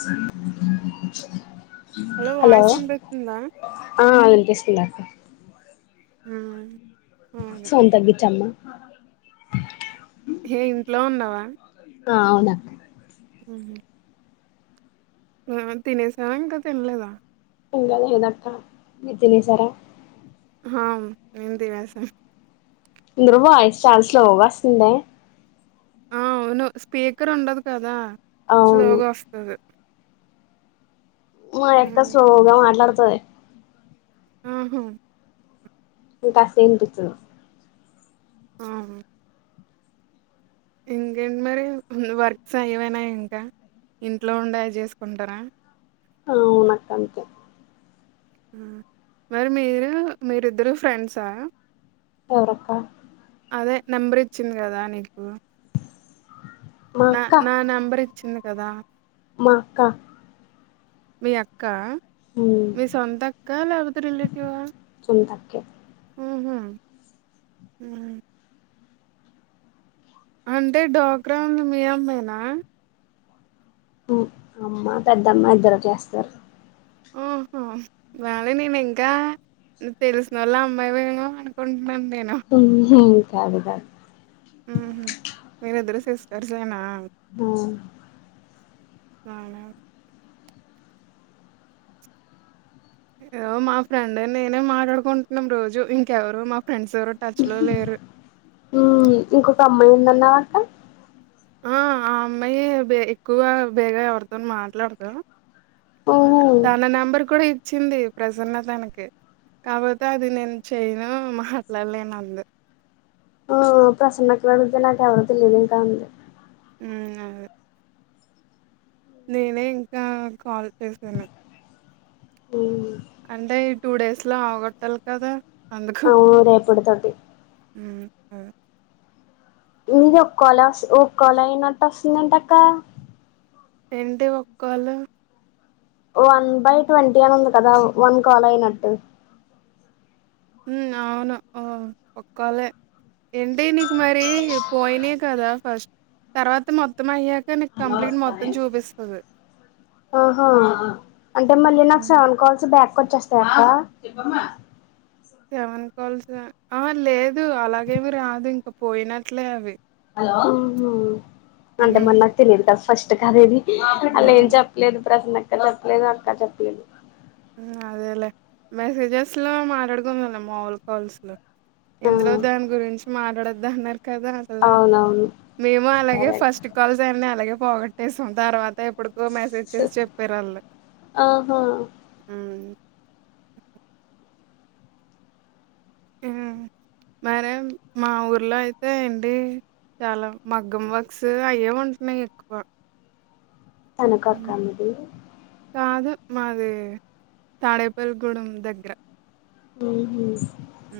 స [inaudible] hello voice ఇన్పిస్తుందా ఆ వినిపిస్తు ఉందా ఆ సౌండ్ తగ్గిచ్ అమ్మా హే ఇంట్లో ఉన్నవ అ అవున [inaudible] హ్మ్ తినే దంకా తిన్లేద ఇంగ లేదక్క మీరు తినేసారా హా మేం తినేసం ధ్రువ స్ స్టాల్స్ లో వస్తుందే అ అవును స్పీకర్ ఉండదు కదా స్లో అవును గా వస్తంది మ యక్క స్లోగా మాట్లాడతది ఉహామ్ [unintelligible] అ ఇంకేంట్ మరి వర్క్స్ అయిపోనయ ఇంక ఇంట్లో ఉండే ఐ చేసుకుంటరా అ అవునక్కాందుకే మరి మీరు మీరిద్దరు ఫ్రెండ్స్హ ఎవరక్క అదే నెంబర్ ఇచ్చింది కదా నీకు మా న అక్క న నంబర్ ఇచ్చింది కదా మా అక్క మీ అక్క ఉమ్ మీ సొంత అక్క లేకపోతే రిలేటివా సొంత అక్కే హ్మ్ హు అంటే డోక్రావుంది మీ అమ్మేనా అమ్మా పెద్దమ్మ ఇద్దరు చేస్తారు. ఓహో వాలీ నేను ఇంకా తెలిసినోళ్ళ అమ్మాయి వేమో అనుకుంటా. నేను ఉహు కాదు కాదు హ్మ్ హు మీరు ఇద్దరు సిస్టర్స్ ఎనా హ్మ్ మన మా ఫ్రెండ్ నేనే మాట్లాడుకుంటున్నాం రోజు ఇంకెవరు మా ఫ్రెండ్స్ ఎవరు టచ్ లో లేరు ఇంకొక అమ్మాయి ఏందన్న అ అ అమ్మాయే ఎక్కువగా బేగ ఎవరితో మాట్లాడదా ఉహు తన నంబర్ కూడా ఇచ్చింది ప్రసన్న తనకి కాపోతే అది నేను చేయను మాట్లాడలేను అంది ఆ ప్రసన్నక్కను అడిగితే నాకు ఎవరో తెలియదు ఇంకా అంది అ నేనే ఇంకా కాల్ చేసాను అంటే టూ డేస్ లో ఆవగొట్టాలి గాదా అవు రేపుడు తటి [inaudible] మీది ఒక కొలా వ ఒకలా అయినట్టు వస్తుందంట అక్క ఏంటి ఒక్కోళ్ళ వన్ బై ట్వంటీ అని ఉంది కదా వన్ కాల్ అయినట్టు అవును ఒక్కాలే ఏంటి నీక్ మరి పోయినే కదా ఫస్ట్ తర్వాత మొత్తం అయ్యాక నీకు కంప్లీంట్ మొత్తం చూపిస్తుంది. ఆహా అంటే మళ్ళీ నాకు హ్మ్. సెవెన్ కాల్స్ బ్యాక్ కొచ్చేస్తయక్క సేవన్ కాల్స్గా ఆ లేదు అలాగేమి రాదు ఇంక పోయినట్లే అవి అంటే మన హ్మ్. నాకు తెలియదు కదా ఫస్ట్ కాల్ ఇది అలా ఏం అవును. చెప్పలేదు ప్రసన్నక్క చెప్పలేదు అక్కడ అట్టా చెప్పింది అదేలే మెసేజెస్ లో మాట్లాడుకుందలలే మాములు కాల్స్ లో ఇందులో ఆ దాని గురించి మాట్లాడద్ద అన్నారు కదా అసలా అవునవును మేము అలాగే సరే అక్క ఫస్ట్ కాల్స్ అన్ని అలాగే పోగొట్టేసాం తర్వాతే ఇప్పుడుకో మెసేజ్ చేసి చెప్పారు వాళ్ళు ఆహా ఉ ఆ మరే మా ఊర్లో అయితే ఏంటి చాలా మగ్గం వర్క్స్ అయే ఉంటున్నాయి ఎక్కువ తనకా హ్మ్. క్క మీది కాదు మాది తాడేపల్లిగూడెం దగ్గర ఉహూ ఉ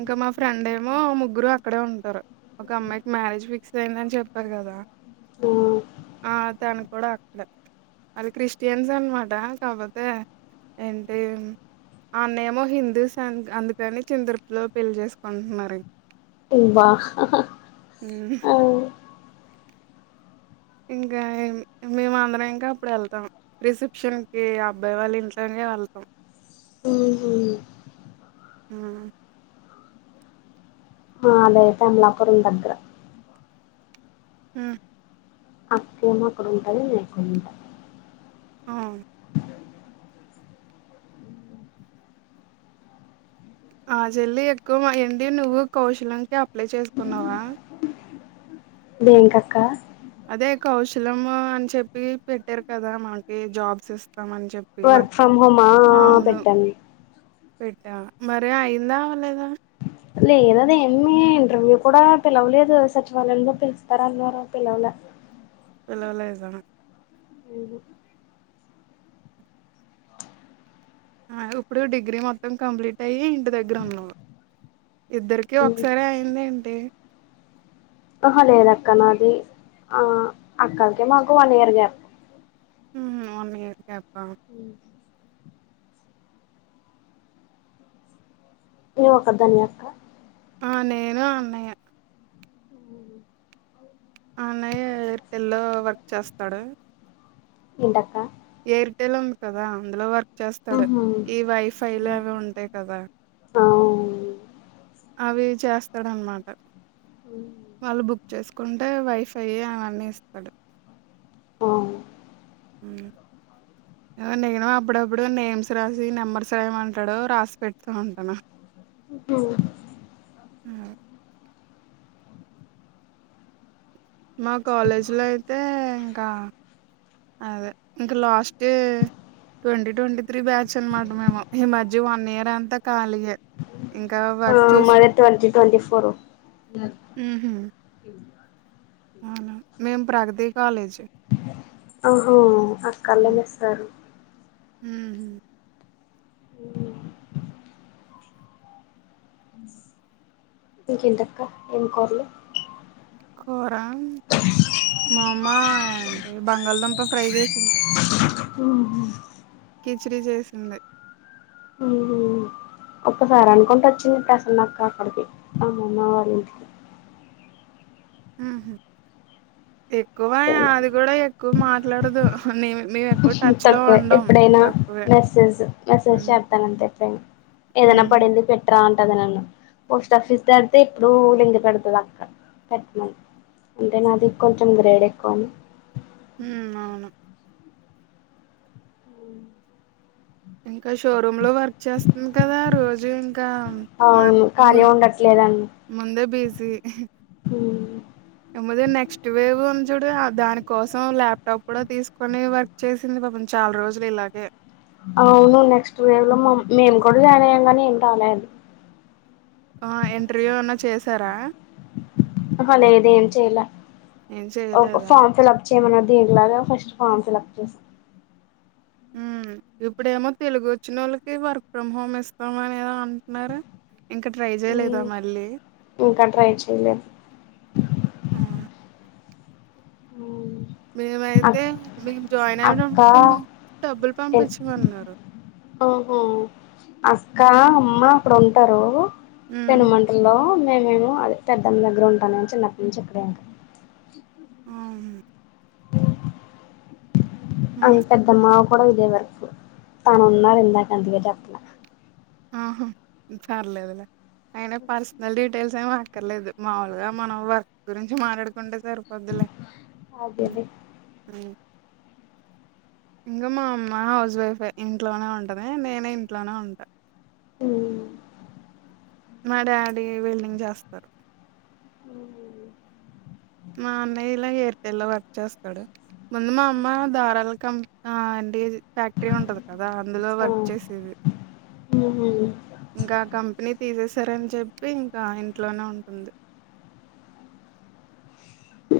ఇంకా మా ఫ్రెండ్ ఏమో ముగ్గురు అక్కడే ఉంటారు ఒక అమ్మాయికి మ్యారేజ్ ఫిక్స్ అయిందని చెప్పారు కదా ఆ తన కూడా అక్కడే వాళ్ళు క్రిస్టియన్స్ అనమాట కాకపోతే ఏంటి ఆ అన్న ఏమో హిందూ అన్ అందుకని చిందరపులో పెళ్లి చేేసుకుంటున్నారు ఉబ్బ హ్మ్. ఆ ఇంకా మేము అందరం ఇంకా అప్పుడు వెళ్తాం రిసెప్షన్ కి అబ్బాయి వాళ్ళు ఇంట్లోనే వెళ్తాం ఓహో ఉ మాదైతే అమలాపురం దగ్గర ఉ అక్కేమో అక్కడ ఉంటాది నేను ఇక్కడ ఉంటా ఆ ఆ చెల్లి ఎక్కువ ఎండి నువ్వు కౌశలకి అప్లై చేసుకున్నావా దేనికి అక్క అదే కౌశలము అని చెప్పి పెట్టారు కదా మాకి జాబ్స్ ఇస్త వర్క్ ఫ్రమ్ హోమా పెట్టను పెట్టావా మరి అయి్యందా అవలేదా లేదు అది ఏమి ఇంటర్వ్యూ కూడా పిలవలేదు సచివాలయంలో పిలుస్తారా అన్నారు పిలవాలా పిలవలేదా ఉహూ ఆ ఇప్పుడు డిగ్రీ మొత్తం కంప్లీట్ అయ్యి ఇంటి దగ్గర ఉన్నావ్ ఇద్దరికి ఒకసారి అయింది ఏంటి ఆహా లేద అక్క నాది ఆ అక్కకి నాకు వన్ ఇయర్ గ్యాప్ ఉ వన్ ఇయర్ గ్యాపా? ఉ నువ్వు ఒక్కదానివే అక్క ఆ నేను అన్నయ్య అన్నయ్య ఎయిర్టెల్ లో వర్క్ చేస్తాడు ఏంటక్కా ఎయిర్టెల్ ఉంది కదా అందులో వర్ చేస్తాడు ఈ వైఫై లో ఉహు అవి ఉంటాయి కదా ఆ అవి చేస్తాడు అన్నమాట వాళ్ళు బుక్ చేసుకుంటే వైఫై అవన్నీ ఇస్తాడు ఆ ఉ ఆ నేను అప్పుడప్పుడు నేమ్స్ రాసి నెంబర్స్ రామమంటాడు రాసి పెడుతూ ఉంటాను ఉహు ఆ మా కాలేజ్ లో అయితే ఇంకా అదే ఇంకా last they twenty twenty three batch అనమాట మేము ఈ మధ్య వన్ ఇయర్ అంతా కాలిగే ఆ మాది ట్వంటీ ట్వంటీ ఫోరు హు హుం మేము ప్రగతి కాలేజ్ ఆహో ఆ కళనే సారు హ్ హ్ ఇంకేంటక్క ఏం కోర్లు కూర మా అమ్మ అంటే బంగాళదంప ప్రై చేసింది ఓ హు పి హెచ్ డి చేసింది హు హూ ఒక్కసారి అనుకుంట వచ్చింది ప్రసన్నక్క అక్కడికి అమమ్మ వారి ఇంటికి ఎక్కువ అది కూడా ఇంటికి ఎక్కువ మాట్లాడదు నే తక్కువే ఎప్పుడైనా మెసేజ్ మెసేజ్ హ్మ్. చేతానంతే ఎప్పుడైనా ఏదన్నా హ్మ్. పడింది పెట్టుర్రాన్ టది నన్ను పోస్ట్ ఆఫీస్ తడితే ఎప్పుడూ లింక్ పెడుతది అక్క పెట్టమన్ అంటే నాది కొంచెం గ్రేడ్ ఎక్కువ అని హు అవును ఇంకా షోరూమ్ లో వర్క్ చేస్తుంది కదా రోజు కా మార్ అవును ము ఖాళీ ఉండట్లేదండి ముందే బీజీ ఎముది నెక్స్ట్ వేవ్ ఉంది చూడు దాని కోసం, ల్యాప్టాప్ కూడా తీసుకొని వర్క్ చేసింది. పాపం చాలా రోజులు ఇలాగే అవును నెక్స్ట్ వేవ్ లో మేము కూడా జాయిన్ అయ్యాం కానీ ఏం రాలే అద్ ఆ ఇంటర్వ్యూ ఏన్నా చేసారా అహా లేదు ఏం చేయలా ఏం చేయలేదా ఏమన్నా దీన్ని లాగా ఫస్ట్ ఫామ్ సెలెక్ట్ చేస్ హు ఇప్పుడేమో తెలుగు వచ్చిన వాళ్ళకి వర్క్ ఫ్రమ్ హోమ్ ఇస్తాం అనేదో అంటున్నారు ఇంక ట్రై చేయలేదా మళ్ళీ ఇంకా ట్రై చేయలే ఆ అక్క మేమైతే మేము జాయిన్ అయిన అక్క [unintelligible] డబ్బులు ఎల్ పంపించమన్నారు ఆహా క్కా అమ్మ అక్కడ ఉంటారు ఉమ్ పెనుమంటలో నేనేమో అది పెద్దమ్ దగ్గర ఉంటానని చిన్నప్పుడు నుంచి ఇక్కడే ఇంకా ఆమ్ హ్మ్ అని పెద్దమ్మావ కూడా ఇదే వరకు తను ఉన్నారు ఇందాక అందుకే చెప్పలే ఆహా పర్లేదులే అయినా పర్సనల్ డీటెయిల్స్ ఏమో అక్కర్లేదు మాములుగా మనం వర్క్ గురించి మాట్లాడుకుంటే సరు పోద్దిలే అదేలే ఇంగ మా అమ్మ హౌజ్ వైఫే ఇంట్లోనే ఉంటది నేనే ఇంట్లోనే ఉంటా హ్మ్ మా డాడి వెల్డింగ్ చేస్తరు మా అన్నయ్య ఇలా ఎయిర్ టెల్ లో వర్క్ చేస్తడు ముందు మా అమ్మ ధారాల కం ఆ అంటే ఫ్యాక్టరీ ఉంటది కదా అందులో వర్క్ చేసేది ఉహుమ్ ఇంకా కంపెనీ తీసేసారని చెప్పి ఇంక ఇంట్లోనే ఉంటుంది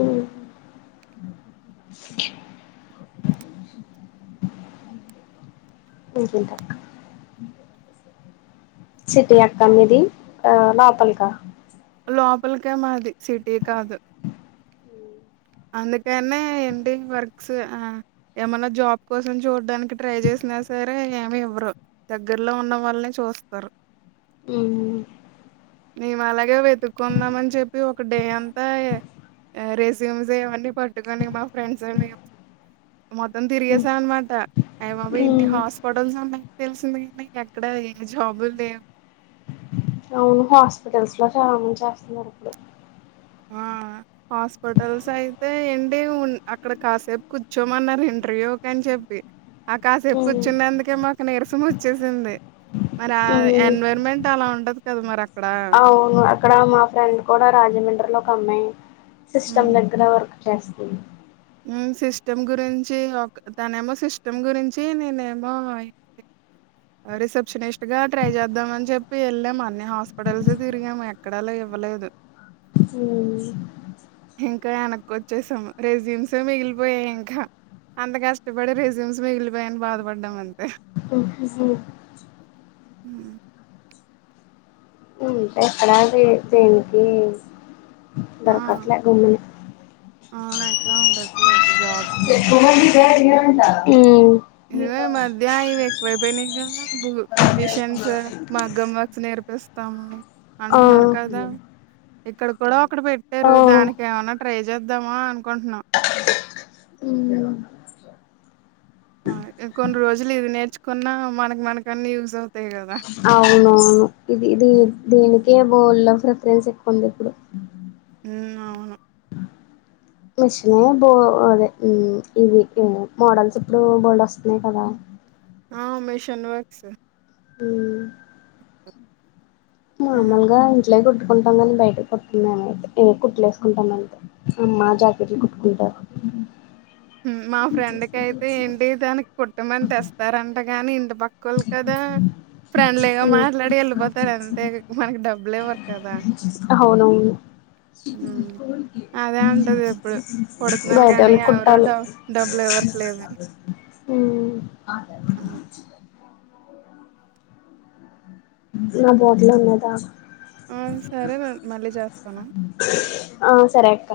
ఉమ్ ఊకింకా సిటీ అక్క మీది ఆ లోపలికా లోపలికే మాది సిటీ కాదు అందుకనే ఏంటి వర్క్స్ ఆ ఏమైన్నా జాబ్ కోసం చూడడానికి ట్రై చేస్ వన సరే ఏమి ఎవ్వరు దగ్గరలో ఉన్న వాళ్ళనే చూస్తరు హు మేము అలాగే వెతుక్కుందాం అని చెప్పి ఒక డే అంతా రేస్ జిమ్స్ ఏవన్నీ పట్టుకని మా ఫ్రెండ్స్ మేము మొత్తం ఉమ్ తిరిగసా అనమాట ఐ బాబోయ్ ఇన్ని ఉమ్ హాస్పటల్స్ ఉన్నాయి తెలిసిందిడి ఎక్కడ జాబులు లేవు అవును హాస్పిటల్స్ లో చాల [unintelligible] చేస్తున్నారు ఇప్పుడు ఆ హాస్పిటల్స్ అయితే ఏంటి అక్కడ కాసేపు కూర్చోమన్నారు ఇంటర్వ్యూ అని చె పి ఆ కాసేపు ఉమ్ కూర్చున్నందుకే మాకు నీరసం వచ్చేసింది మరి ఆ ఉమ్ ఎన్వైర్న్మెంట్ అలా ఉండదు కదా మరి అ అవును అక్కడ మా ఫ్రెండ్ కూడ రాజమండ్రి లోకి అమ్మాయి హ్మ్. సిస్టమ్ దగ్గర వర్ చేస్తుంది సిస్టమ్ గురించి ఒక తనే ఏమో సిస్టమ్ గురించి నేనేమో రిసెప్షనిస్ట్ గా ట్రై చేద్దామ అని చెప్పి వెళ్ళాం అన్ని హాస్పిటల్స్ తిరిగాము ఎక్కడా లేవ్వ లేదు హు ఇంకా వెనకోచ్చేసాము రెజ్యూమ్స్ మిగిలిపోయాయి ఇంకా అంత కష్టపడి రెజ్యూమ్స్ మిగిలిపోయాని బాధపడ్డాం అంతే గు హు అంటే ఎక్కడాది దేనికి దొరకట్లే గుమ్మని అవున ఎక్కడ ఉండట్లే హు ఇదిగో ఈ మధ్య ఇవి ఎక్కువ అయిపోయినాయి కదా న్యూట్రిషియన్స్ మాగ్గం వర్క్స్ నేర్పిస్తాము ఆ అంటున్నారు కదా ఇక్కడ కూడా ఒకడు ఆ పెట్టారు దానికి ఏమన్నా ట్రై చేద్దామా అనుకుంటున్నా కొన్ని రోజులు ఇది నేర్చుకున్నా మనకి మనక అన్ని యూజ్ అవు అవునవును ఇది దీ హ్మ్. దీనికే [unintelligible] ప్రిఫరెన్స్ ఎక్కువంది ఇప్పుడు అవును మిషిన బో అదే ఇవి మోడల్స్ ఇప్పుడు బోల్ వస్తున్నాయి కదా ఆ మిషన్ వర్క్స్ హు ఆ! మమూలుగా [unintelligible] మా ఫ్రెండ్ కయితే ఏంటి దానికి కుటుమని అని తెస్తారంటగాని ఇంటి [unintelligible] కదా ఫ్రెండ్లీగా మాట్లాడి వెళ్ళిపోతారు అంతే మనకి డబ్బులు ఇవ్వరు కదా అవునవును హ్మ్. అదే అంటది ఎప్పుడు. కుడుతున్నాను గానీ [unintelligible] ఎవరు కుట్టాలి డబ్ [unintelligible] అని. ఆదచ్చ నా బోట్లో ఉన్నద ఆ సరే ర మళ్ళీ చేస్తను ఆ సరే అక్క